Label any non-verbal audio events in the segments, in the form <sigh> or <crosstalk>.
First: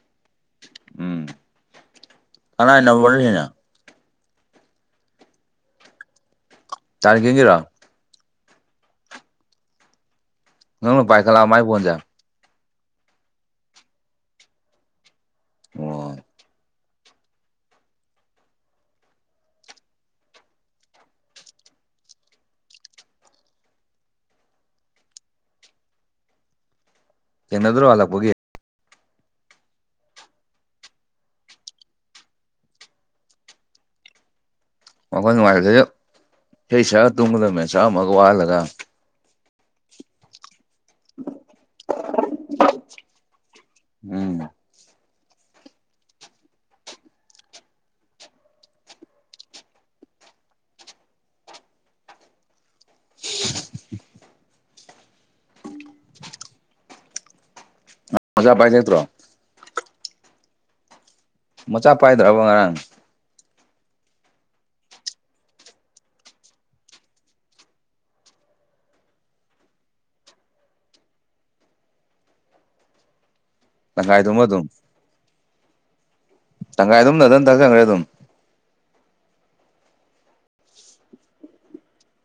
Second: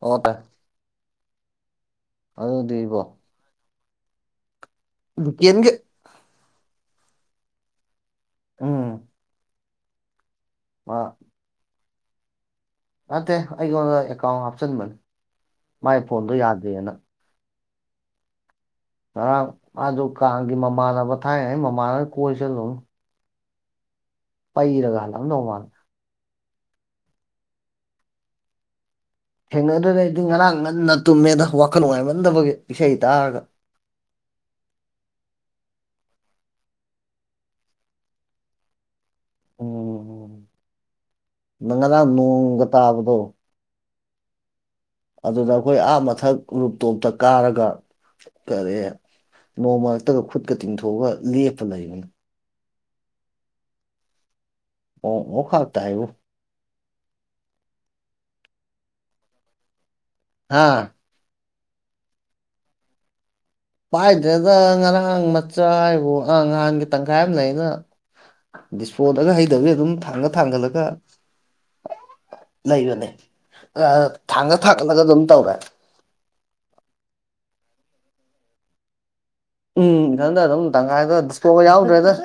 ꯑꯣ ꯇꯥꯏ ꯎꯝ ꯀꯅꯥ ꯑꯗꯨꯗꯤꯕꯣ ꯅꯝꯕꯣꯁꯤꯅ ꯂꯨꯀꯦꯟꯒꯤ ꯇꯥ ꯂꯨꯀꯦꯟꯒꯤꯔꯣ ꯎꯝ ꯃꯥ ꯅꯪꯅ ꯄꯥꯏꯈꯠꯂꯛꯑꯕ ꯃꯥꯏ ꯐꯣꯟꯁꯦ꯫ ꯅꯠꯇꯦ ꯑꯩꯉꯣꯟꯗ ꯑꯦꯀꯥꯎꯟ ꯍꯥꯞꯆꯤꯟꯕꯅꯦ ꯃꯥꯏ ꯑꯣ ꯐꯣꯟꯗꯣ ꯌꯥꯗꯦꯅ꯫ ꯉꯔꯥꯡ ꯃꯥꯁꯨ ꯀꯥꯡꯒꯤ ꯃꯃꯥꯟꯅꯕ ꯊꯥꯏꯅ ꯉꯩ ꯃꯃꯥꯟꯅꯕ ꯀꯣꯏ ꯆꯠꯂꯨꯕꯅꯤ꯫ ꯄꯩꯔꯒ ꯍꯜꯂꯛꯑꯝꯗꯧ ꯃꯜꯂꯦ꯫ ꯊꯦꯡꯅꯗ꯭ꯔꯣ ꯍꯜꯂꯛꯄꯒꯤ꯫ ꯊꯦꯡꯅꯗꯔꯗꯤ ꯉꯔꯥꯡ ꯉꯟꯅ ꯇꯨꯝꯃꯦꯗ ꯋꯥꯈꯜ ꯅꯨꯡꯉꯥꯏꯃꯟꯗꯕꯒꯤ ꯏꯁꯩ ꯇꯥꯔꯒ꫰꫰ ꯋꯈꯜ ꯅꯨꯡꯉꯥꯏꯔꯗ꯭ꯔ ꯏꯁꯩ ꯁꯥꯛꯑꯒ ꯇꯨꯝꯒꯗꯕꯅꯦ ꯁꯥꯛꯑꯝꯃꯒ ꯋꯥꯜꯂꯒ꯫ ꯎꯝ ꯎ ꯉꯔꯥꯡ ꯅꯣꯡꯒ ꯇꯕꯗꯣ ꯎꯝ ꯑꯗꯨꯗ ꯑꯩꯈꯣꯏ ꯑꯥ ꯃꯊꯛ ꯔꯨꯞ ꯇꯣꯞꯇ ꯀꯥꯔꯒ ꯀꯔꯦ ꯅꯣꯡ ꯃꯔꯛꯇꯒ ꯈꯨꯠꯀ ꯇꯤꯡꯊꯣꯛꯑꯒ ꯂꯦꯞꯄ ꯂꯩꯕꯅꯤ꯫ ꯑꯣ ꯑꯣꯈꯥꯛ ꯇꯥꯏꯕꯨ ꯑꯣꯖꯥ ꯄꯥꯏꯊꯦꯛꯇ꯭ꯔꯣ ꯍꯥꯥ ꯃꯆꯥ ꯄꯥꯏꯗ꯭ꯔꯕ ꯉꯔꯥꯡ ꯄꯥꯏꯗ꯭ꯔꯦꯗ ꯉꯔꯥꯡ ꯃꯆꯥ ꯍꯥꯢꯕꯨ ꯍ ꯉꯍꯟꯒꯤ ꯇꯪꯈꯥꯏ ꯑꯃ ꯂꯩꯅ ꯗꯤꯁꯄꯣꯗꯒ ꯍꯩꯗꯕꯤ ꯑꯗꯨꯝ ꯊꯥꯡꯒꯠ ꯊꯥꯡꯒꯠꯂꯒ ꯂꯩꯕꯅꯦ ꯑ ꯑ ꯇꯪꯈꯥꯏꯗꯨꯃ ꯊꯥꯡꯒ ꯑꯗꯨꯝ ꯊꯥꯛꯒꯠꯂꯒ ꯑꯗꯨꯝ ꯇꯧꯔꯦ꯫ ꯇꯪꯈꯥꯏ ꯑꯗꯨꯝ ꯅꯊꯟ ꯊꯥꯛꯆꯤꯜꯂꯦ ꯑꯗꯨꯝ ꯎꯝ ꯏꯊꯟꯗ ꯑꯗꯨꯝ ꯇꯪꯈꯥꯏꯗ ꯗꯤꯁꯄꯣꯒ ꯌꯥꯎꯗ꯭ꯔꯦꯗ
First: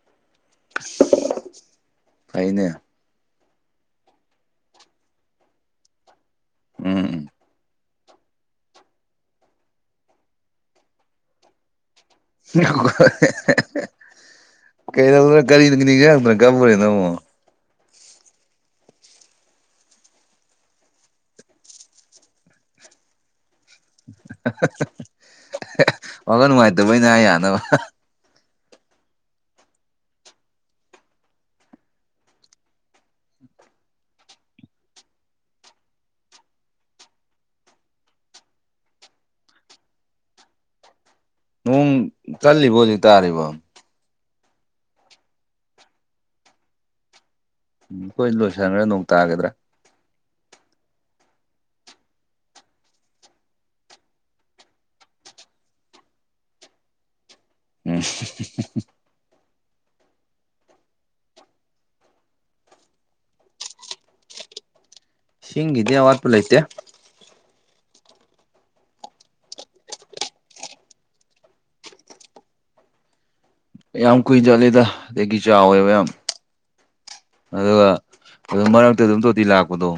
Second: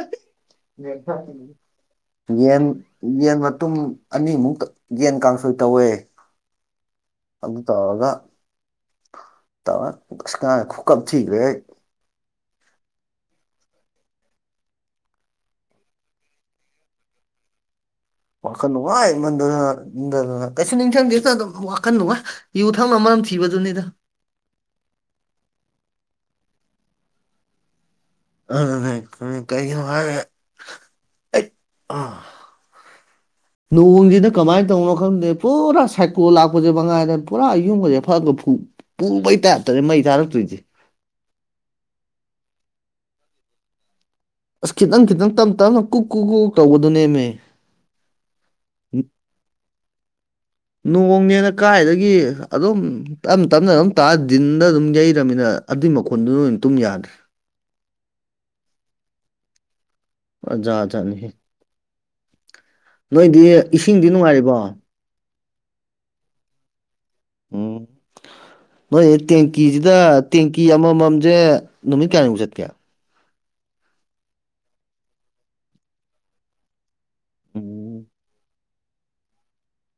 ꯌꯦꯟ ꯐꯩꯅꯦ ꯌꯦꯟ ꯃꯇꯨꯝ ꯑꯅꯤ ꯃꯨꯛ ꯌꯦꯟ ꯀꯥꯡꯁꯣꯏ ꯇꯧꯌꯦ꯫ ꯎꯝ ꯎꯝ ꯑꯗꯨ ꯇꯧꯔꯒ ꯇꯔꯀ ꯉꯔꯥꯡ ꯈꯨꯀꯞ ꯊꯤꯈ꯭ꯔꯦ ꯑꯩ ꯀꯩꯗꯧꯗꯅ ꯀꯔꯤ ꯅꯤꯡꯖꯤꯡ ꯉꯥꯛꯇꯅ ꯑꯃꯨꯛ ꯀꯥꯄꯨꯔꯤꯅꯣ ꯑꯃꯨꯛ ꯋꯥꯈꯟꯅꯨꯡꯉꯥꯏ ꯃꯟꯗꯗꯅ ꯀꯩꯁꯨ ꯅꯤꯡꯁꯡꯗꯦꯗ ꯑꯗꯨꯝ ꯋꯈꯜ ꯅꯨꯉꯥꯏ ꯌꯨ ꯊꯛꯅꯕ ꯃꯔꯝ ꯊꯤꯕꯗꯨꯅꯤꯗ ꯋꯥꯈ ꯅꯨꯡꯉꯥꯏꯇꯕꯩꯅꯦ ꯍꯥꯏ ꯌꯥꯅꯕ ꯑ ꯀꯔꯤꯒꯤꯅꯦ ꯍꯥꯏꯔ ꯑꯩ ꯑ <inaudible> ꯅꯣꯡꯁꯤꯅ ꯀꯃꯥꯏꯅ ꯇꯧꯅꯣ ꯈꯪꯗꯦ ꯄꯨꯔꯥ ꯁꯥꯏꯀꯣꯜ ꯂꯥꯛꯄꯁꯦ ꯃꯉꯥꯏꯔ ꯄꯨꯔꯥ ꯌꯨꯝꯕꯁꯦ ꯐꯛꯒ ꯐꯨ ꯄꯨ ꯃꯩ ꯇꯥꯔꯞꯇꯔꯦ ꯃꯩ ꯊꯥꯔꯛꯇꯣꯏꯁꯦ꯫ ꯅꯣꯡ ꯆꯠꯂꯤꯕ ꯍꯧꯖꯤꯛ ꯇꯥꯔꯤꯕꯣ ꯑꯁ ꯈꯤꯇꯪ ꯈꯤꯇꯪ ꯇꯞ ꯇꯞꯅ ꯀꯨꯛ ꯀꯨ ꯀꯨ ꯇꯧꯕꯗꯨꯅꯦꯃꯦ꯫ ꯎꯝ ꯑꯩꯣꯏ ꯂꯣꯏꯁꯤꯟꯈ꯭ꯔꯦ ꯅꯣꯡ ꯇꯥꯒꯗ꯭ꯔꯥ ꯅꯣꯡꯅꯦꯅ ꯀꯥꯏꯗꯒꯤ ꯑꯗꯨꯝ ꯇꯞꯅ ꯇꯞꯅ ꯑꯗꯨꯝ ꯇꯥ ꯗꯤꯟꯗ ꯑꯗꯨꯝ ꯌꯩꯔꯕꯃꯤꯅ ꯑꯗꯨꯏ ꯃꯈꯣꯟꯗꯨꯅꯣꯏ ꯇꯨꯝ ꯌꯥꯗ꯭ꯔꯦ꯫ ꯎꯝ ꯑꯣꯖꯥꯖꯥꯠꯅꯤꯍ ꯅꯣꯏꯗꯤ ꯏꯁꯤꯡꯗꯤ ꯅꯨꯡꯉꯥꯏꯔꯤꯕꯣ ꯁꯤꯡꯒꯤꯗꯤ ꯑꯋꯥꯠꯄ ꯂꯩꯇꯦ꯫ ꯎꯝ ꯅꯣꯏ ꯇꯦꯡꯀꯤꯁꯤꯗ ꯇꯦꯡꯀꯤ ꯑꯃꯃꯝꯁꯦ ꯅꯨꯃꯤꯠ ꯀꯌꯥꯅꯤꯃꯨꯛ ꯆꯠꯀꯦ꯫ ꯌꯥꯝ ꯀꯨꯏ ꯆꯠꯂꯤꯗ ꯑꯗꯒꯤ ꯆꯥꯎꯋꯦꯕ ꯌꯥꯝ ꯑꯗꯨꯒ ꯎꯝ ꯑꯗꯨ ꯃꯔꯛꯇ ꯑꯗꯨꯝ ꯇꯣꯇꯤ ꯂꯥꯛꯄꯗꯣ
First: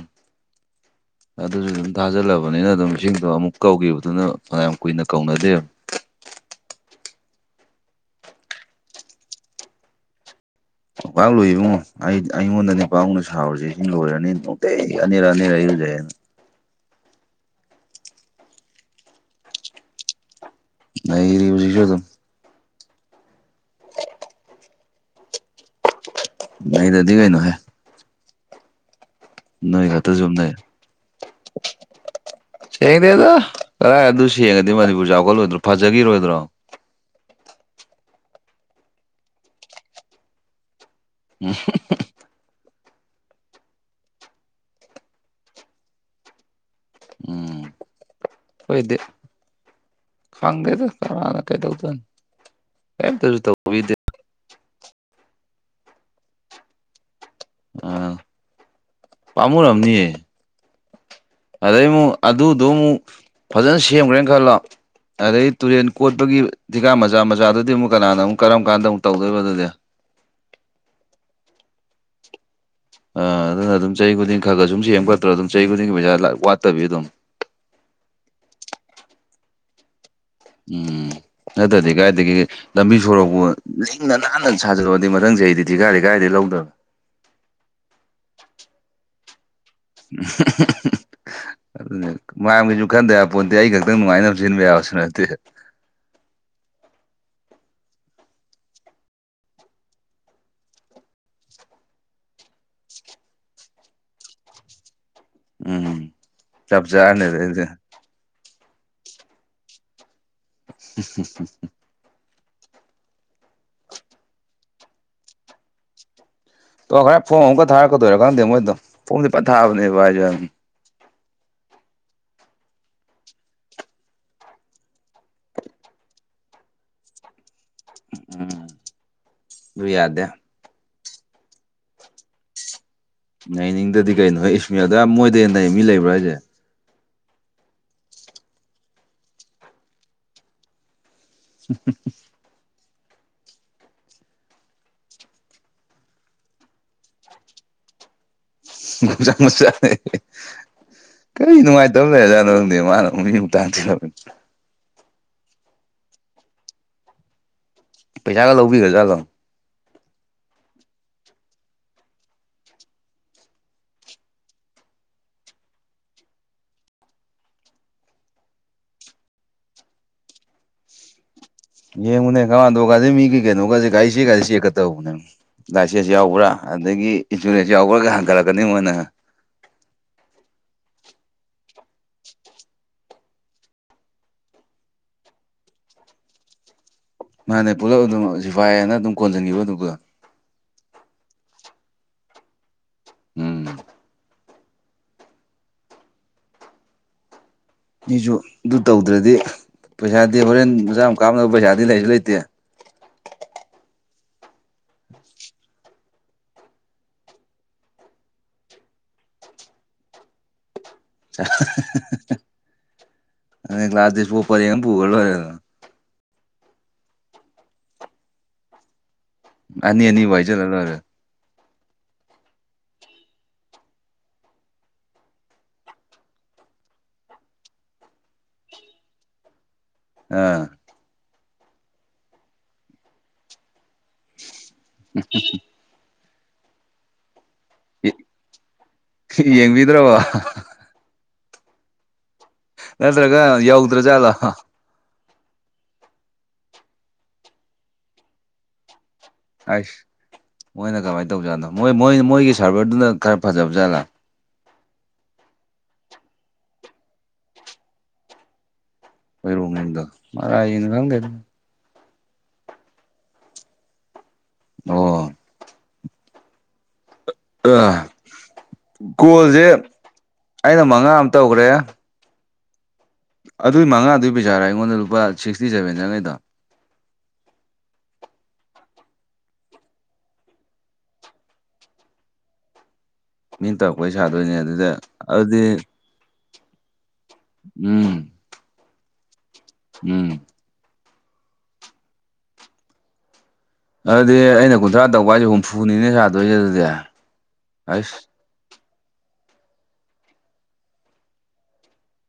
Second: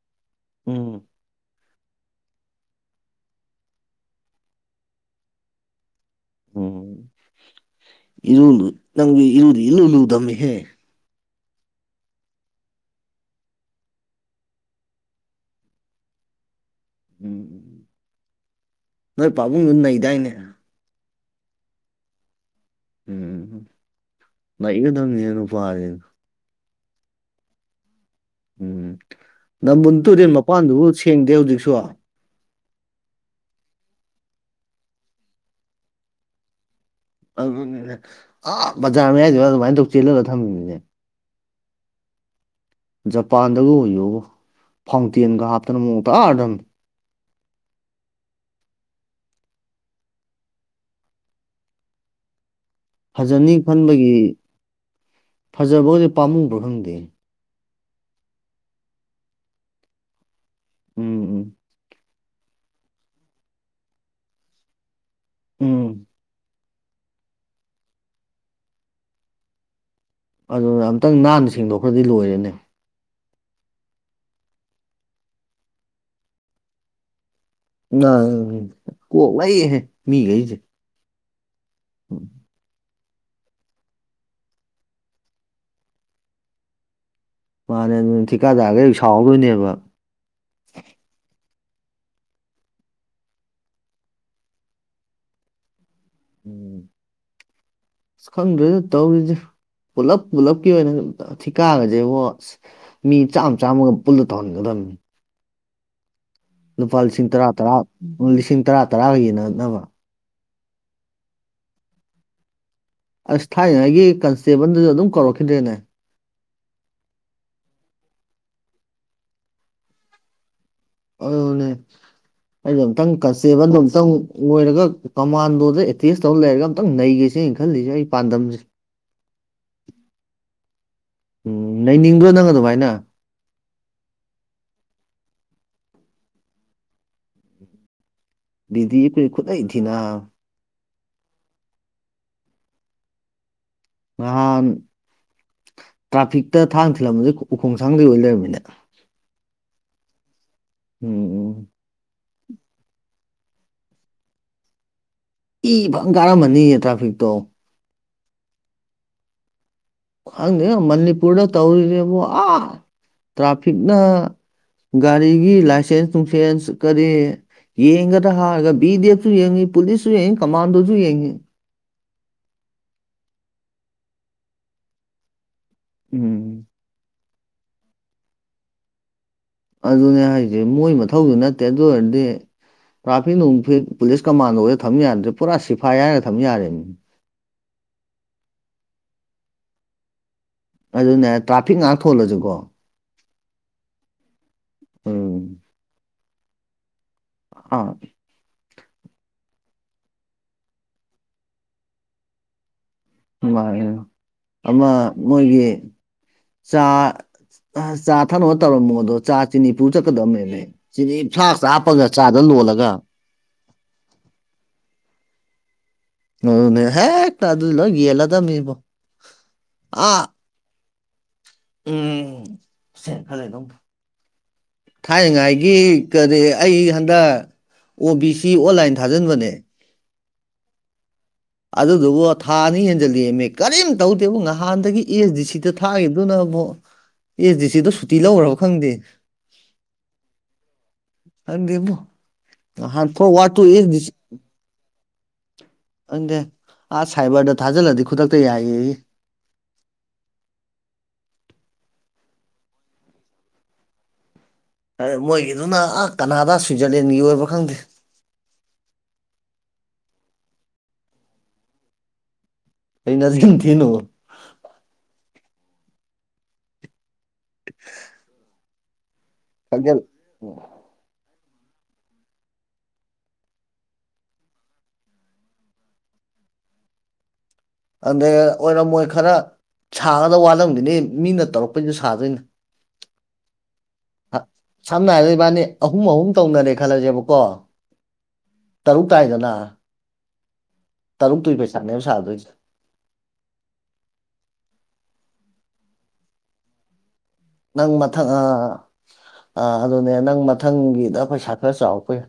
ꯎꯝ ꯑꯗꯨꯁꯨ ꯑꯗꯨꯝ ꯊꯥꯖꯜꯂꯕꯅꯤꯅ ꯑꯗꯨꯝ ꯏꯁꯤꯡꯗꯣ ꯑꯃꯨꯛ ꯀꯧꯈꯤꯕꯗꯨꯅ ꯐꯅꯌꯥꯝ ꯀꯨꯏꯅ ꯀꯧꯅꯗꯦ꯫ ꯎꯝ ꯏꯔꯨꯨ ꯅꯪꯒꯤ ꯏꯔꯨꯗꯤ ꯏꯂꯨ ꯂꯨꯗꯝꯕꯃꯤꯍꯦ ꯄꯥꯛꯥꯛ ꯂꯨꯏꯕꯨꯡꯣ ꯑꯩ ꯑꯩꯉꯣꯟꯗꯗꯤ ꯄꯥꯎꯅ ꯁꯥꯎꯔꯨꯁꯦ ꯁꯤ ꯂꯣꯏꯔꯅꯤ ꯅꯣꯡꯇꯩ ꯑꯅꯤꯔ ꯑꯅꯤꯔꯛ ꯏꯔꯨꯖꯩ ꯍꯥꯏꯅ ꯎꯝ ꯎꯝ ꯅꯣꯏ ꯄꯥꯕꯨꯡꯗꯨ ꯅꯩꯗꯥꯏꯅꯦ꯫ ꯅꯔꯤꯔꯤꯕ ꯍꯧꯖꯤꯁꯨ ꯑꯗꯨꯝ ꯎꯝ ꯎꯝ ꯎꯝ <unintelligible> ꯂꯥꯛꯏꯒ ꯅꯪꯖꯦ ꯅꯨꯄꯥꯔꯤꯅ ꯅꯩꯗꯔꯗꯤ ꯀꯩꯅꯣꯍꯦ ꯎꯝ ꯅꯣꯏ ꯅꯝꯕꯨꯟ ꯈꯛꯇ ꯇꯨꯔꯦꯟ ꯁꯨꯝ ꯅꯩ ꯃꯄꯥꯟꯗꯨꯕꯨ ꯁꯦꯡꯗꯦ ꯍꯧꯖꯤꯛꯁꯨ ꯁꯦꯡꯗꯦꯗ ꯀꯗꯥꯏ ꯑꯗꯨ ꯁꯦꯡꯉꯗꯤ ꯃꯅꯤꯄꯨꯔ ꯆꯥꯎꯈꯠꯂꯣꯏꯗ꯭ꯔꯣ ꯐꯖꯒꯤꯔꯣꯏꯗ꯭ꯔꯣ ꯑꯗꯨꯅꯤꯅꯦ ꯑꯥ ꯕꯖꯥꯔ ꯃꯌꯥꯏꯗꯨ ꯑꯗꯨꯃꯥꯏꯟ ꯇꯧ ꯆꯦꯜꯍꯜꯂ ꯊꯝꯃꯤꯅꯤꯅꯦ <unintelligible> ꯖꯄꯥꯟꯗꯒ ꯑꯣꯏꯌꯣꯕꯨ ꯐꯥꯎꯟꯇꯦꯟꯒ ꯍꯥꯞꯇꯅ ꯃꯑꯣꯡ ꯇꯥꯔꯗꯕꯅꯤ ꯎꯝ ꯍꯣꯏꯗ ꯈꯪꯗꯦꯗ ꯀꯥꯅꯅ ꯀꯩꯗꯧꯗꯣꯏꯅꯣ ꯀꯩꯝꯇꯁꯨ ꯐꯖꯅꯤ ꯇꯧꯕꯤꯗꯦ ꯈꯟꯕꯒꯤ ꯐꯖꯕꯒꯖꯦ ꯄꯥꯝꯃꯨꯕꯔ ꯈꯪꯗꯦ ꯄꯥꯝꯃꯨꯨꯔꯝꯅꯤꯌꯦ ꯎꯝ ꯎꯝ ꯑꯗꯩ ꯑꯃꯨꯛ ꯑꯗꯨꯗꯣ ꯑꯃꯨꯛ ꯐꯖꯅ ꯁꯦꯝꯒ꯭ꯔꯦꯅ ꯈꯜꯂꯣ ꯑꯗꯩ ꯇꯨꯔꯦꯟ ꯎꯝ ꯀꯣꯠꯄꯒꯤ ꯗꯤꯒꯥꯥ ꯃꯆꯥ ꯃꯆꯥꯗꯨꯗꯤ ꯑꯃꯨꯛ ꯀꯅꯥꯅ ꯑꯃꯨꯛ ꯀꯔꯝ ꯀꯥꯟꯗ ꯑꯃꯨꯛ ꯇꯧꯗꯣꯏꯕ ꯑꯗꯨꯗꯤ ꯑꯗꯨꯅ ꯑꯝꯇꯪ ꯅꯥꯟꯅ ꯁꯦꯡꯗꯣꯛꯈ꯭ꯔꯗꯤ ꯂꯣꯏꯔꯦꯅꯦ ꯑ ꯑꯗꯨꯅ ꯑꯗꯨꯝ ꯆꯍꯤ ꯈꯨꯗꯤꯡ ꯈꯔ ꯈꯔ ꯁꯨꯝ ꯁꯦꯡ ꯐꯠꯇ꯭ꯔꯣ ꯑꯗꯨꯝ ꯆꯍꯤ ꯈꯨꯗꯤꯡꯒꯤ ꯄꯩꯁꯥ ꯋꯥꯠꯇꯕꯤꯗ ꯑꯗꯨꯝ ꯅ ꯀꯣꯛꯂꯩꯍꯦ ꯃꯤꯒꯩꯁꯦ ꯎꯝ ꯅꯠꯇꯔꯗꯤ ꯀꯥꯏꯗꯒꯤ ꯂꯝꯕꯤ ꯁꯣꯔꯣꯛꯄꯨ ꯂꯤꯁꯤꯡꯅ ꯅꯥꯟꯅ ꯁꯥꯖꯜꯂꯣꯗꯤ ꯃꯊꯪ ꯆꯍꯤꯗꯤ ꯊꯤꯀꯗꯤ ꯀꯥꯏꯗꯩ ꯂꯧꯗꯣꯏꯕ ꯃꯥꯅꯦ ꯑꯗꯨꯅ ꯊꯤꯀꯥꯗꯥꯔꯒꯩꯖꯨ ꯁꯥꯎꯗꯣꯏꯅꯦꯕ <unintelligible> ꯑꯗꯨꯅꯦ ꯃꯌꯥꯝꯒꯤꯖꯨ ꯈꯟꯗ ꯌꯥꯟꯄꯣꯠꯇꯦ ꯑꯩ ꯈꯛꯇꯪ ꯅꯨꯡꯉꯥꯏꯅꯕ ꯁꯤꯟꯕ ꯌꯥꯕꯁꯨ ꯅꯠꯇꯦ ꯎꯝ ꯑꯁ ꯈꯪꯗ꯭ꯔꯦꯗ ꯇꯧꯔꯤꯖꯦ ꯄꯨꯂꯞ ꯄꯨꯂꯞꯀꯤ ꯑꯣꯏꯅ ꯊꯤꯀꯥꯒꯁꯦꯕꯣ ꯑꯁ ꯃꯤ ꯆꯥꯝ ꯆꯥꯝꯃꯒ ꯄꯨꯜꯂ ꯇꯧꯍꯟꯒꯗꯕꯅꯤ ꯎꯝ ꯆꯞ ꯆꯥꯔꯅꯤ ꯑꯗꯩꯗꯤ ꯃꯣꯏ ꯂꯤꯁꯤꯡ ꯇꯔꯥ ꯇꯔꯥꯒ ꯌꯦꯟꯅꯅꯕ <unintelligible> ꯑꯁ ꯊꯥꯏꯅꯉꯩꯒꯤ ꯀꯟꯁꯇꯦꯕꯜꯗꯨꯖꯨ ꯑꯗꯨꯝ ꯀꯧꯔꯛꯈꯤꯗ꯭ꯔꯦꯅꯦ ꯇꯣꯛꯈꯔꯦ ꯐꯣꯝ ꯑꯃꯨꯛꯀ ꯊꯥꯔꯛꯀꯗꯣꯏꯔ ꯈꯪꯗꯦ ꯃꯣꯏꯗꯣ ꯐꯣꯝꯗꯤ ꯐꯅꯥ ꯊꯥꯕꯅꯦꯕ ꯚꯥꯏꯖꯦ ꯑꯗꯨꯅꯦ ꯑꯩꯗꯣ ꯑꯝꯇꯪ ꯀꯟꯁꯇꯦꯕꯜꯗ ꯑꯝꯇꯪ ꯑꯣꯏꯔꯒ ꯀꯃꯥꯟꯗꯣꯗ ꯑꯦꯇꯦꯁ ꯇꯧꯔ ꯂꯩꯔꯒ ꯑꯝꯇꯪ ꯅꯩꯒꯦꯁꯤꯅꯤ ꯈꯜꯂꯤꯖꯦ ꯑꯩ ꯄꯥꯟꯗꯝꯖꯦ ꯎꯝ ꯑꯗꯨ ꯌꯥꯗꯦ ꯎꯝ ꯅꯩꯅꯤꯡꯗ꯭ꯔꯣ ꯅꯪ ꯑꯗꯨꯃꯥꯏꯅ ꯅꯩꯅꯤꯡꯗꯗꯤ ꯀꯩꯅꯣꯍꯦ ꯏꯁ ꯃꯤ ꯑꯗꯨꯌꯥꯝ ꯃꯣꯏꯗꯩ ꯍꯦꯟꯅ ꯃꯤ ꯂꯩꯕ꯭ꯔꯣ ꯍꯥꯏꯖꯦ <unintelligible> <unintelligible> ꯅꯍꯥꯟ ꯇ꯭ꯔꯥꯐꯤꯛꯇ ꯊꯥꯡ ꯊꯤꯜꯂꯝꯕꯗꯨ ꯎ ꯎꯈꯣꯡꯁꯥꯡꯗꯩ ꯑꯣꯏ ꯂꯩꯔꯝꯃꯤꯅꯦ <unintelligible> ꯎꯝ ꯎꯝ ꯇꯕ ꯂꯩꯔꯖꯥꯠꯅꯣ ꯈꯪꯗꯦꯅꯦ ꯃꯥꯅ ꯃꯤꯕꯨ ꯊꯥꯡ ꯊꯤꯜꯂꯝꯃꯤꯗꯨ ꯏ ꯐꯪ ꯀꯥꯔꯝꯃꯅꯤꯌꯦ ꯇ꯭ꯔꯥꯐꯤꯛꯇꯣ ꯄꯩꯁꯥꯒ ꯂꯧꯕꯤꯒ꯭ꯔꯖꯥꯠꯂꯣ ꯈꯪꯗꯦꯗ ꯃꯅꯤꯄꯨꯔꯗ ꯇꯧꯔꯤꯖꯦꯕꯨ ꯑꯥ ꯇ꯭ꯔꯥꯐꯤꯛꯅ ꯒꯥꯔꯤꯒꯤ ꯂꯥꯏꯁꯦꯟꯁ ꯅꯨꯡꯁꯦꯟꯁ ꯀꯔꯤ ꯌꯦꯡꯒꯗꯔ ꯍꯥꯏꯔꯒ ꯕꯤꯄꯗꯤ ꯑꯦꯐꯁꯨ ꯌꯦꯡꯉꯤ ꯄꯨꯂꯤꯁꯁꯨ ꯌꯦꯡꯉꯤ ꯀꯃꯥꯟꯗꯣꯁꯨ ꯌꯦꯡꯉꯤ ꯌꯦꯡꯉꯨꯅꯦ ꯀꯃꯥꯟꯗꯣ ꯒꯥꯏꯖꯦ ꯃꯤꯒꯤ ꯀꯩꯅꯣꯒꯖꯦ ꯒꯥꯔꯤ ꯆꯦꯒꯖꯦ ꯆꯦꯛꯀ ꯇꯧꯕꯅꯦ ꯂꯥꯏꯁꯦꯟꯁ ꯌꯥꯎꯕ꯭ꯔꯥ ꯎꯝ ꯑꯗꯒꯤ ꯏꯟꯁꯨꯔꯦꯟꯁ ꯌꯥꯎꯕ꯭ꯔꯥꯒ ꯍꯟꯒꯠꯂꯛꯀꯅꯤ ꯃꯣꯏꯅ ꯑꯗꯨꯅꯦ ꯍꯥꯏꯁꯦ ꯃꯣꯏ ꯃꯊꯧꯁꯨ ꯅꯠꯇꯦ ꯑꯗꯨ ꯑꯣꯏꯔꯗꯤ ꯇ꯭ꯔꯥꯐꯤꯛ ꯅꯨꯡꯐꯤꯛ ꯄꯨꯂꯤꯁ ꯀꯃꯥꯟꯗꯣꯗ ꯊꯝ ꯌꯥꯗ꯭ꯔꯦ ꯄꯨꯔꯥ ꯁꯤꯐ ꯑꯥꯏ ꯑꯥꯔꯒ ꯊꯝ ꯌꯥꯔꯦꯅꯤ ꯃꯥꯅꯦ ꯄꯨꯂꯞ ꯑꯗꯨꯝ ꯁꯤꯐꯥꯏꯅ ꯑꯗꯨꯝ ꯀꯣꯟꯖꯟꯈꯤꯕ ꯑꯗꯨꯕꯨꯒ ꯑꯗꯨꯅꯦ ꯇ꯭ꯔꯥꯐꯤꯛ ꯉꯍꯥꯛ ꯊꯣꯜꯂꯁꯤꯀꯣ ꯎꯝ ꯑꯣ ꯎ ꯃꯤꯁꯨ ꯑꯗꯨ ꯇꯧꯗ꯭ꯔꯗꯤ ꯄꯩꯁꯥꯗꯤ ꯍꯣꯔꯦꯟ ꯃꯆꯥ ꯑꯃ ꯀꯥꯞꯅꯕ ꯄꯩꯁꯥꯗꯤ ꯂꯩꯁꯨ ꯂꯩꯇꯦ ꯃꯥ ꯑꯃ ꯃꯣꯏꯒꯤ ꯆꯥ ꯆꯥ ꯊꯛꯅꯕ ꯇꯧꯔꯝꯃꯣ ꯑꯗꯣ ꯆꯥ ꯆꯤꯅꯤꯐꯨ ꯆꯠꯀꯗꯕꯅꯦꯅꯦ ꯁꯤꯗꯤ ꯏ ꯐꯥꯛꯇ ꯍꯥꯞꯄꯒ ꯆꯥꯗ ꯂꯣꯜꯂꯒ ꯑ ꯀ꯭ꯂꯥꯁꯗꯄꯣꯄꯔꯦꯒꯅꯤ ꯄꯨꯒ ꯑꯣꯏꯔꯦ ꯑꯗꯨꯣ ꯍꯦ ꯇꯗꯨꯂꯣ ꯦꯂꯗꯝꯕꯣ ꯑꯅꯤ ꯑꯅꯤ ꯋꯥꯏꯖꯜꯔꯦ ꯎꯝꯦ ꯈꯂꯦ ꯑꯗꯨꯝ ꯊꯥꯏꯅꯉꯥꯏꯒꯤ ꯀꯔꯤ ꯑꯩ ꯍꯟꯗꯛ ꯑꯣ ꯕꯤ ꯁꯤ ꯑꯣꯟꯂꯥꯏꯟ ꯊꯥꯖꯤꯟꯕꯅꯦ ꯑꯥ ꯑꯗꯨꯗꯨꯕꯨ ꯊꯥ ꯑꯅꯤ ꯍꯦꯟꯖꯜꯂꯤꯑꯦꯝꯃꯦ ꯀꯔꯤꯝ ꯇꯧꯗꯦꯕꯨ ꯅꯍꯥꯟꯗꯒꯤ ꯑꯦꯁ ꯗꯤ ꯁꯤꯗ ꯊꯥꯈꯤꯗꯨꯅ ꯑꯃ ꯑꯦꯁ ꯗꯤ ꯁꯤꯗ ꯁꯨꯇꯤ ꯂꯧꯈ꯭ꯔꯕ ꯈꯪꯗꯦ ꯌꯦꯡꯕꯤꯗ꯭ꯔꯕꯣ ꯍꯥꯟ ꯊꯣꯛ ꯋꯥ ꯇꯨ ꯍꯂ ꯑꯗꯨꯪꯗꯦ ꯑꯁ ꯁꯥꯏꯕꯔꯗ ꯊꯥꯖꯤꯜꯂꯗꯤ ꯈꯨꯗꯛꯇ ꯌꯥꯏꯌꯦ ꯑꯁ ꯃꯣꯏꯅ ꯀꯃꯥꯏꯅ ꯇꯧꯖꯥꯠꯅꯣ ꯃꯣꯏ ꯃꯣꯏ ꯃꯣꯏꯒꯤ ꯁꯥꯔꯚꯔꯗꯨꯅ ꯈꯔ ꯐꯖꯕ ꯖꯥꯠꯂꯥ ꯃꯣꯏꯒꯤꯗꯨꯅ ꯑ ꯀꯅꯥꯗ ꯁ꯭ꯋꯤꯖꯔꯂꯦꯟꯒꯤ ꯑꯣꯏꯕ ꯈꯪꯗꯦ ꯑꯩꯣꯏ ꯔꯨꯝꯝꯗꯣ ꯃꯥꯥꯪꯒ ꯑꯩ ꯅꯁꯒꯅ ꯊꯅ ꯑꯣ ꯀꯣꯜꯁꯦ ꯈꯪꯖꯜ ꯑꯩꯅ ꯃꯉꯥ ꯑꯃ ꯇꯧꯈ꯭ꯔꯦ ꯑꯗꯨꯏ ꯃꯉꯥꯗꯨꯏ ꯄꯩꯁꯥꯔꯥ ꯑꯩꯉꯣꯟꯗ ꯂꯨꯄꯥ ꯁꯤꯛꯁꯇꯤ ꯁꯕꯦꯟ ꯆꯪꯉꯩꯗꯣ꯫ ꯑꯗ ꯑꯣꯏꯔꯝ ꯃꯣꯏ ꯈꯔ ꯁꯥꯒꯗꯕ ꯋꯥꯠꯂꯝꯒꯤꯅꯤ ꯃꯤꯅ ꯇꯧꯔꯛꯄꯩꯗꯨ ꯁꯥꯗꯣꯏꯅꯦ꯫ ꯃꯤꯅ ꯇꯧꯔꯛꯄꯩ ꯁꯥꯗꯣꯏꯅꯦ ꯑꯗꯨꯗ ꯁꯝꯅ ꯍꯥꯏꯔꯕꯗ ꯑꯗꯨꯗꯤ ꯏꯕꯥꯅꯤ ꯑꯍꯨꯝ ꯑꯍꯨꯝ ꯇꯧꯅꯔꯦ ꯈꯜꯂꯁꯦꯕꯀꯣ꯫ ꯎꯝ ꯇꯔꯨꯛ ꯇꯥꯏꯗꯅ ꯎꯝ ꯇꯔꯨꯛꯇꯨꯏ ꯄꯩꯁꯥꯅꯦꯕ ꯁꯥꯗꯣꯏꯁꯦ꯫ ꯑꯗꯨꯗꯤ ꯑꯩꯅ ꯀꯨꯟꯊ꯭ꯔꯥ ꯇꯧꯕ ꯍꯥꯏꯁꯦ ꯍꯨꯝꯐꯨꯅꯤꯅꯦ ꯁꯥꯗꯣꯏꯁꯦ ꯑꯗꯨꯗꯤ꯫ ꯅꯪ ꯑꯁ ꯃꯊꯪ ꯑꯥ ꯑꯗꯨꯅꯦ ꯅꯪ ꯃꯊꯪꯒꯤꯗ ꯄꯩꯁꯥ ꯈꯔ ꯆꯥꯎꯔ ꯌꯥꯏ꯫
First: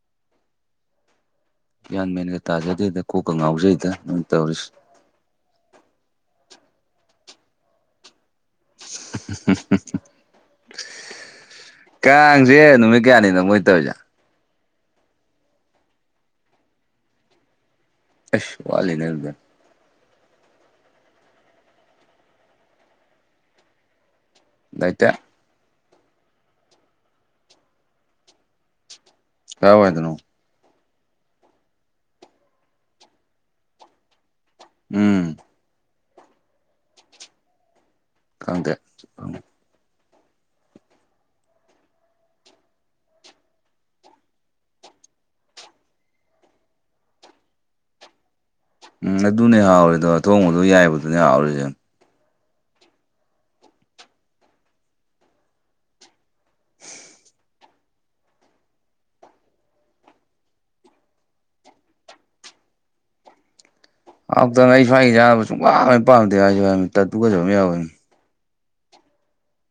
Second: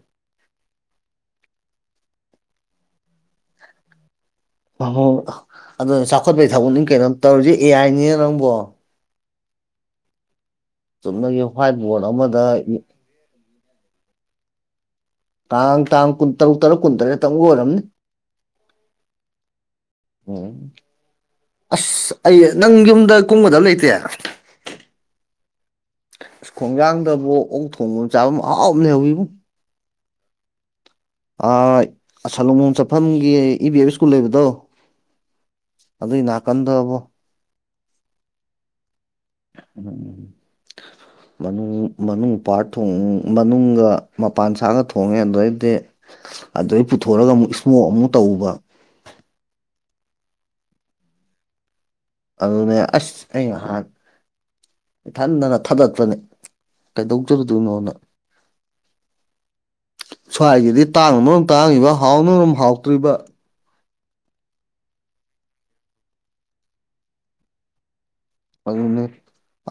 ꯒ꯭ꯌꯥꯟ ꯃꯦꯟꯒ ꯇꯥꯖꯗꯦꯗ ꯀꯣꯛꯀ ꯉꯥꯎꯖꯩꯗ ꯅꯣꯏ ꯇꯧꯔꯤꯁꯤ꯫ ꯑꯍꯣ ꯑꯗꯣ ꯆꯥꯎꯈꯠꯄꯒꯤ ꯊꯕꯛꯅꯤ ꯀꯩꯅꯣ ꯇꯧꯔꯤꯖꯦ ꯑꯦꯌꯥꯥꯏꯅꯤꯅ ꯅꯪꯕꯣ꯫ <inaudible> ꯆꯨꯝꯅꯒꯤ ꯍ꯭ꯋꯥꯏꯠ ꯕꯣꯔꯗ ꯑꯃꯗ ꯀꯥꯡꯁꯦ ꯅꯨꯃꯤꯠ ꯀꯌꯥꯅꯤꯅꯣ ꯃꯣꯏ ꯇꯧꯔꯤꯖꯦ- ꯇꯥꯡ ꯇꯥꯡ ꯀꯨꯟ ꯇꯔꯨꯛ ꯇꯔꯨꯛ ꯀꯨꯟ ꯇꯔꯦꯠꯇ ꯇꯪ ꯑꯣꯏꯔꯝꯅꯤ꯫ ꯑꯦꯁ ꯋꯥꯠꯂꯤꯅꯦꯗꯤ꯫ ꯎꯝ ꯑꯁ ꯑꯩ ꯅꯪ ꯌꯨꯝꯗ ꯀꯨꯝꯒꯗꯕ ꯂꯩꯇꯦ꯫ ꯂꯩꯇꯦ ꯑ ꯎꯈꯣꯡꯖꯥꯡꯗꯕꯨ ꯑꯣꯛ ꯊꯣꯡꯐꯝ ꯆꯥꯐꯝ ꯃꯍꯥꯎ ꯂꯩꯍꯧꯋꯤꯕꯣ꯫ ꯀꯥꯏ ꯍꯥꯏꯗꯅꯣ ꯑ ꯁꯂꯨꯡꯕꯝ ꯆꯠꯐꯝꯒꯤ ꯏ ꯕꯤ ꯑꯦꯐ ꯁ꯭ꯀꯨꯜ ꯂꯩꯕꯗꯣ ꯎꯝ ꯑꯗꯨꯏ ꯅꯥꯀꯟꯗꯣꯕꯣ ꯈꯪꯗꯦ ꯎꯝ ꯃꯅꯨꯡ ꯃꯅꯨꯡ ꯄꯥꯠ ꯊꯣꯡ ꯃꯅꯨꯡꯒ ꯃꯄꯥꯟ ꯁꯥꯒ ꯊꯣꯡꯉꯦ ꯑꯗꯩꯗꯤ ꯑꯗꯩ ꯄꯨꯊꯣꯔꯑꯒ ꯑꯃꯨꯛ ꯏꯁꯃꯣꯛ ꯑꯃꯨꯛ ꯇꯧꯕ ꯎꯝ ꯑꯗꯨꯅꯦ ꯍꯥꯎꯔꯤꯗꯣ ꯊꯣꯡꯕꯗꯣ ꯌꯥꯏꯕꯗꯨꯅꯦ ꯍꯥꯎꯔꯤꯖꯦ ꯑꯗꯨꯅꯦ ꯑꯩꯁ ꯑꯩ ꯉꯍꯥꯟ ꯏꯊꯟꯗꯅ ꯊꯥꯗꯛꯄꯅꯦ ꯀꯩꯗꯧꯖꯔꯨꯗꯣꯏꯅꯣꯅ ꯁ꯭ꯋꯥꯏꯒꯤꯗꯤ ꯇꯥꯡꯅ ꯃꯔꯣꯝ ꯇꯥꯡꯉꯤꯕ ꯍꯥꯎꯅꯔꯨꯝ ꯍꯥꯎꯇ꯭ꯔꯤꯕ ꯍꯥꯎꯇꯃꯦ ꯑꯩ ꯁ꯭ꯋꯥꯏꯒꯤ ꯌꯥꯥꯟꯅꯕ ꯁꯨꯡ ꯄꯥꯝꯍꯦꯛ ꯄꯥꯝꯗꯦ ꯍꯥꯏꯁꯨ ꯍꯥꯏꯅꯤ ꯇꯠꯇꯨꯒꯠꯆꯕ ꯑꯃ ꯌꯥꯎꯋꯦ ꯑꯗꯨꯅꯦ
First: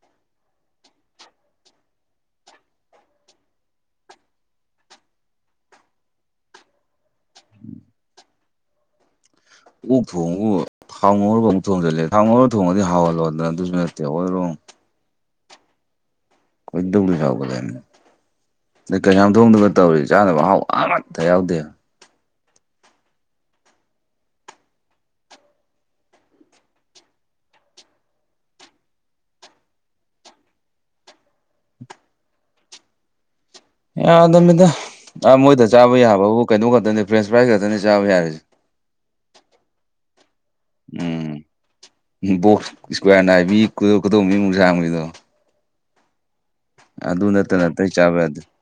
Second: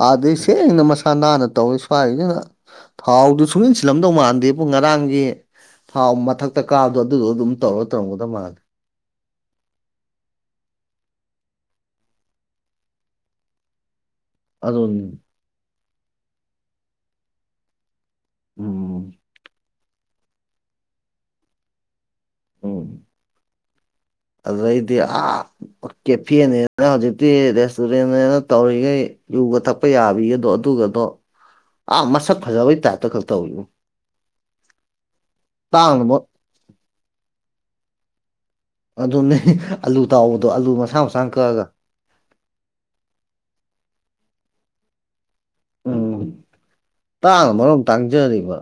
ꯑꯥꯗꯩ ꯁꯦꯡꯅ ꯃꯁꯥ ꯅꯥꯟꯅ ꯇꯧꯋꯤ ꯁ꯭ꯋꯥꯏꯒꯤꯖꯤꯅ ꯊꯥꯎꯗꯨ ꯁꯨꯡꯏꯟꯁꯤꯜꯂꯝꯗꯧ ꯃꯥꯟꯗꯦ ꯕꯣ ꯉꯔꯥꯡꯒꯤ ꯊꯥꯎ ꯃꯊꯛ ꯇ ꯀꯥꯗꯣ ꯑꯗꯨꯗꯣ ꯑꯗꯨꯝ ꯇꯧꯔ ꯇꯔꯝꯒꯗꯕ ꯃꯥꯜꯂꯦ ꯑꯣꯛ ꯊꯣꯡꯕꯕꯨ ꯊꯥꯎ ꯉꯥꯎꯔꯃꯨꯛ ꯊꯣꯡꯖꯤꯜꯂꯦ ꯊꯥꯎ ꯉꯧꯔ ꯊꯣꯡꯉꯗꯤ ꯍꯥꯎꯍꯜꯂꯣꯗꯅ ꯑꯗꯨꯁꯨ ꯅꯠꯇꯦ <unintelligible> ꯑꯗꯨꯅꯤ ꯈꯣꯏꯗꯧꯗꯨꯝ ꯁꯥꯎꯒꯂꯦꯝꯅꯤ ꯗꯩ ꯎꯝ ꯀꯩꯁꯥꯝ ꯊꯣꯡꯗꯒ ꯇꯧꯔꯤꯁ ꯆꯥꯅꯕ ꯑꯍꯥꯎ ꯑꯃꯠꯇ ꯌꯥꯎꯗꯦ ꯎꯝ ꯑꯗꯨꯗꯩꯗꯤ ꯑꯥ ꯀꯦꯐꯦꯅꯦꯅ ꯍꯧꯖꯤꯛꯇꯤ ꯔꯦꯁꯇꯨꯔꯦꯟꯅꯦꯅ ꯇꯧꯔꯤꯒꯩ ꯌꯨꯒ ꯊꯛ ꯄ ꯌꯥꯕꯤꯒꯗꯣ ꯑꯗꯨꯒꯗꯣ ꯑꯥ ꯃꯁꯛ ꯐꯖꯕꯩ ꯇꯥꯏꯞꯇ ꯈꯛ ꯇꯧꯋꯤ ꯌꯥꯗꯃꯤꯗ ꯑ ꯃꯣꯏꯗ ꯆꯥꯕ ꯇꯥꯡꯅꯕ ꯌꯥꯕꯕꯨ ꯀꯩꯅꯣ ꯈꯛꯇꯅꯤ ꯐ꯭ꯔꯦꯟꯁ ꯄ꯭ꯔꯥꯏꯖ ꯈꯛꯇꯅꯤ ꯆꯥꯕ ꯌꯥꯔꯤꯖꯦ ꯑꯗꯨꯅꯦ ꯑꯂꯨ ꯇꯥꯎꯕꯗꯣ ꯑꯥꯂꯨ ꯃꯁꯥꯡ ꯃꯁꯥꯡ ꯎꯝ ꯀꯛꯑꯒ ꯕꯣꯛꯁ ꯏꯁꯀ꯭ꯋꯥꯔ ꯅꯥꯏꯕꯤ ꯈꯨꯗꯣ ꯈꯨꯗꯣꯟꯕꯤꯃꯨꯛ ꯁꯥꯡꯕꯒꯤꯗꯣ ꯎꯝ ꯇꯥꯡꯅ ꯅꯠꯇꯅ ꯃꯔꯣꯝ ꯑꯇꯩ ꯆꯥꯕ ꯌꯥꯗꯦ ꯇꯥꯡꯖꯔꯤꯕ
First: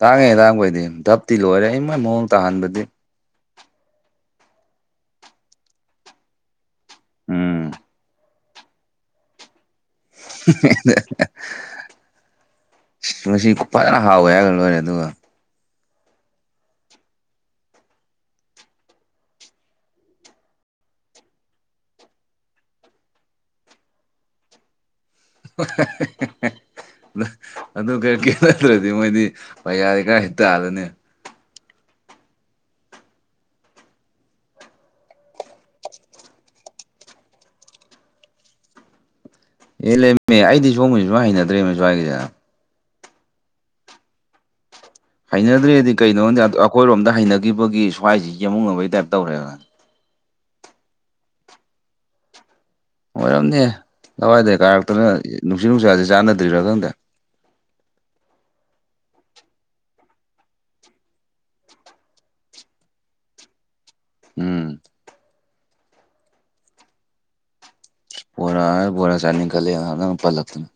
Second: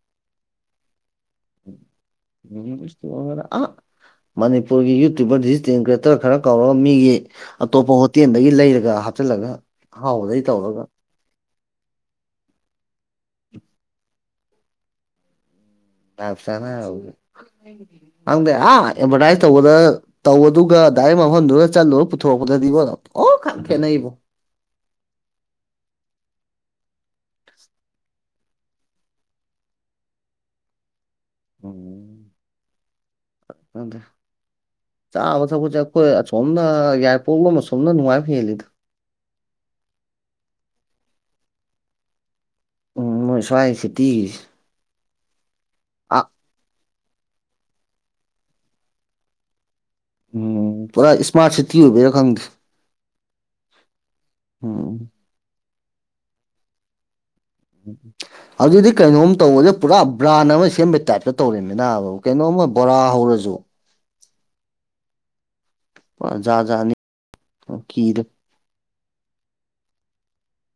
ꯇꯥꯡꯉꯦ ꯇꯥꯡꯕꯩꯗꯤ ꯙꯞꯇꯤ ꯂꯣꯏꯔꯦ ꯏꯃꯥꯏ ꯃꯑꯣꯡ ꯇꯥꯍꯟꯕꯗꯤ ꯑ ꯃꯅꯤꯄꯨꯔꯒꯤ ꯌꯨꯇꯨꯕꯔ ꯗꯤꯖꯤꯇꯦꯜ ꯀ꯭ꯔꯤꯌꯦꯇꯔ ꯈꯔ ꯀꯧꯔꯒ ꯃꯤꯒꯤ ꯎꯝ ꯑꯇꯣꯞꯄ ꯍꯣꯇꯦꯜꯗꯒꯤ ꯂꯩꯔꯒ ꯍꯥꯞꯆꯤꯜꯂꯒ ꯑꯍꯥꯎꯕꯗꯩ ꯇꯧꯔꯒ <unintelligible> ꯉ ꯐꯖꯅ ꯍꯥꯎꯋꯦ ꯍꯥꯏꯔꯒ ꯂꯣꯏꯔꯦ ꯑꯗꯨꯒ ꯞꯁꯥꯅꯪꯗꯦ ꯑ ꯑꯦꯗꯚꯔꯇꯥꯏꯁ ꯇꯧꯕꯗ ꯇꯧꯕꯗꯨꯒ ꯗꯥꯏꯔꯦꯛ ꯃꯐꯝꯗꯨꯒ ꯆꯠꯂꯨꯔ ꯄꯨꯊꯣꯔꯛꯄꯗꯗꯤꯀꯣ ꯑꯣ ꯈ ꯈꯦꯠꯅꯩꯕꯣ <unintelligible> ꯑꯗꯨ ꯀꯩꯀꯦ ꯅꯠꯇ꯭ꯔꯗꯤ ꯃꯣꯏꯗꯤ ꯄꯩꯌꯥꯗꯤ ꯀꯗꯥꯥꯏ ꯇꯥꯜꯂꯅꯤ ꯎꯝꯗ ꯆꯥꯕ ꯊꯛꯄꯁꯦ ꯑꯩꯈꯣꯏ ꯑꯁꯣꯝꯅ ꯌꯥꯏ ꯄꯣꯛꯂꯣ ꯑꯃ ꯑꯁꯣꯝꯅ ꯅꯨꯡꯉꯥꯏꯕ ꯍꯦꯜꯂꯤꯗ ꯑꯦ ꯂꯩꯝꯃꯦ ꯑꯩꯗꯤ ꯁꯣꯝꯕꯁꯨ ꯁꯃꯥꯏ ꯍꯩꯅꯗ꯭ꯔꯦ ꯃꯁꯨ ꯍꯥꯏꯒꯤꯁꯤꯗꯅ ꯎꯝ ꯃꯣꯏ ꯁ꯭ꯋꯥꯏ ꯁꯤꯇꯤꯒꯤ ꯍꯩꯅꯗ꯭ꯔꯦꯗꯤ ꯀꯩꯅꯣꯗꯤ ꯑꯩꯈꯣꯏꯔꯣꯝꯗ ꯍꯩꯅꯈꯤꯕꯒꯤ ꯁ꯭ꯋꯥꯏꯁꯤ ꯌꯦꯃꯨ ꯉꯕꯒꯤ ꯇꯥꯏꯞ ꯇꯧꯔꯦꯕꯅꯦ ꯎꯝ ꯄꯨꯔꯥ ꯏꯁꯃꯥꯔꯠ ꯁꯤꯇꯤ ꯑꯣꯏꯕꯔꯥ ꯈꯪꯗꯦ ꯑꯣꯏꯔꯝꯅꯦ ꯂꯋꯥꯏꯗ ꯎꯝ ꯀꯥꯔꯛꯇꯅ ꯅꯨꯡꯁꯤꯠ ꯅꯨꯡꯁꯁꯤ ꯆꯥꯟꯅꯗ꯭ꯔꯥ ꯈꯪꯗꯦ ꯎꯝ ꯑꯗꯨꯗꯤ ꯀꯩꯅꯣꯝ ꯇꯧꯕꯁꯦ ꯄꯨꯔꯥ ꯕ꯭ꯔꯥꯟ ꯑꯃ ꯁꯦꯝꯕꯩ ꯇꯥꯏꯞꯇ ꯇꯧꯔꯤꯕꯃꯤꯅꯕꯨ ꯀꯩꯅꯣꯝꯃ ꯕꯣꯔꯥ ꯍꯧꯔꯁꯨ ꯎꯝ ꯌꯥꯥꯖꯥꯅꯤ ꯀꯗ ꯕꯣꯔꯥ ꯕꯣꯔꯥ ꯆꯥꯅꯤ ꯈꯜꯂꯦ ꯅꯪꯅ ꯄꯜꯂꯛꯇꯅ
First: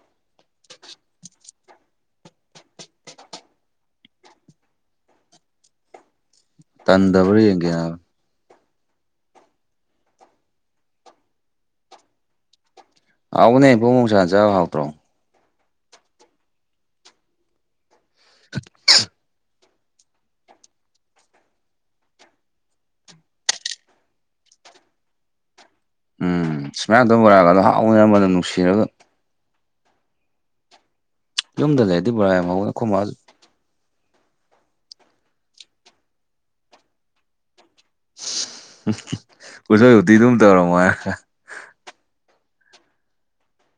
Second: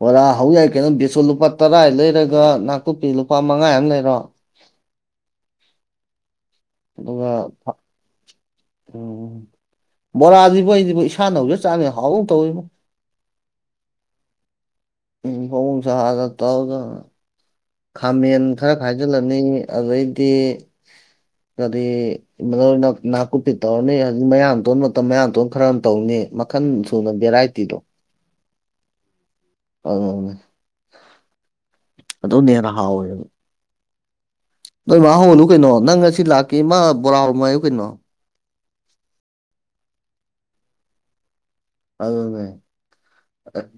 ꯕꯣꯔꯥ ꯍꯧ ꯌꯥꯏ ꯀꯩꯅꯣ ꯕꯦꯁꯣ ꯂꯨꯄꯥ ꯇꯔꯥ ꯂꯩꯔꯒ ꯅꯥꯀꯨꯞꯄꯤ ꯂꯨꯄꯥ ꯃꯉꯥ ꯑꯃ ꯂꯩꯔꯣ ꯑꯗꯨꯒ ꯇꯟꯗꯕ꯭ꯔꯥ ꯌꯦꯡꯒꯦ ꯐ ꯍꯥꯏꯕ ꯎꯝ ꯕꯣꯔꯥꯖꯤꯕꯨ ꯑꯩꯖꯤꯕꯨ ꯏꯁꯥꯅ ꯍꯧꯖ ꯆꯥꯕꯖꯤꯅ ꯍꯥꯎꯒꯨꯝ ꯇꯧꯋꯤꯕꯣ ꯍꯥꯎꯕꯅꯦ ꯐꯣꯡ ꯐꯣꯡ ꯁꯥꯅ ꯆꯥꯕ ꯍꯥꯎꯇ꯭ꯔꯣ ꯎꯝ ꯐꯣꯡꯐꯣꯡ ꯁꯥꯒ ꯇꯥꯎꯒ ꯈꯥꯃꯦꯟ ꯈꯔ ꯈꯥꯏꯖꯤꯜꯂꯅꯤ ꯑꯗꯩꯗꯤ ꯑꯗꯤ ꯃꯔꯣꯏ ꯅꯥ ꯅꯥꯀꯨꯞꯄꯤ ꯇꯧꯔꯅꯤ ꯍꯧꯖꯤ ꯃꯌꯥꯝꯇꯣꯟ ꯃꯇꯝ ꯃꯌꯥꯝꯇꯣꯟ ꯈꯔ ꯇꯧꯅꯤ ꯃꯈꯟ ꯁꯨꯅ ꯚꯦꯔꯥꯏꯇꯤꯗꯣ ꯃꯌꯥꯡ ꯃꯅꯝ ꯅꯨꯡꯁꯤꯔꯒ ꯑꯗꯨꯅꯦ ꯌꯨꯝꯗ ꯂꯩꯔꯗꯤ ꯕꯣꯔꯥ ꯌꯥꯝ ꯑꯗꯨꯅ ꯍꯧꯕꯅꯦ ꯍꯦꯟꯅ ꯑꯩꯈꯣꯏ ꯃꯥꯁꯨ ꯍꯥꯎꯋꯦꯕ ꯅꯣꯏ ꯃꯥ ꯍꯧꯍꯟꯂꯨ ꯀꯩꯅꯣ ꯅꯪ ꯉꯁꯤ ꯂꯥꯛꯀꯦ ꯢꯃꯥ ꯕꯣꯔꯥ ꯍꯧꯔꯝꯃꯨ ꯍꯥꯏꯌꯨ ꯀꯩꯅꯣ <unintelligible> ꯎꯁꯣꯏ ꯍꯇꯤꯗꯨꯝ ꯇꯧꯔꯝꯃꯣ ꯍꯥꯏꯔꯒ ꯑꯗꯨꯅꯦ ꯑꯛ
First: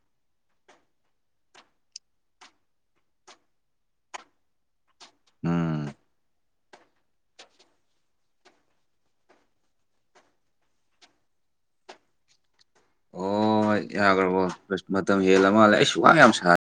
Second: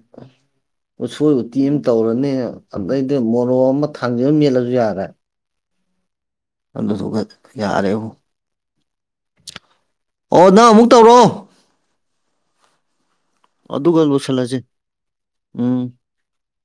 ꯎꯁꯣꯏ ꯎꯇꯤ ꯑꯃ ꯇꯧꯔꯅꯤ ꯑꯗꯩꯗꯤ ꯃꯣꯔꯣꯛ ꯑꯃ ꯊꯥꯡꯖꯤꯡꯕ ꯑꯃ ꯃꯦꯠꯂꯖꯨ ꯌꯥꯔꯦ ꯎꯝ ꯑꯗꯨꯗꯨꯒ ꯌꯥꯔꯦꯕꯨ ꯑꯣ ꯅꯪ ꯑꯃꯨꯛ ꯇꯧꯔꯣ ꯍꯣꯏ ꯑꯗꯨꯒ ꯌꯥꯒ꯭ꯔꯕꯣ ꯂꯣꯏꯁꯤꯜꯂꯁꯤ ꯃꯇꯝ ꯍꯦꯜꯂ ꯃꯥꯜꯂꯦ ꯎꯝ ꯑꯩꯁꯨ ꯋꯥ ꯌꯥꯝ ꯁꯥ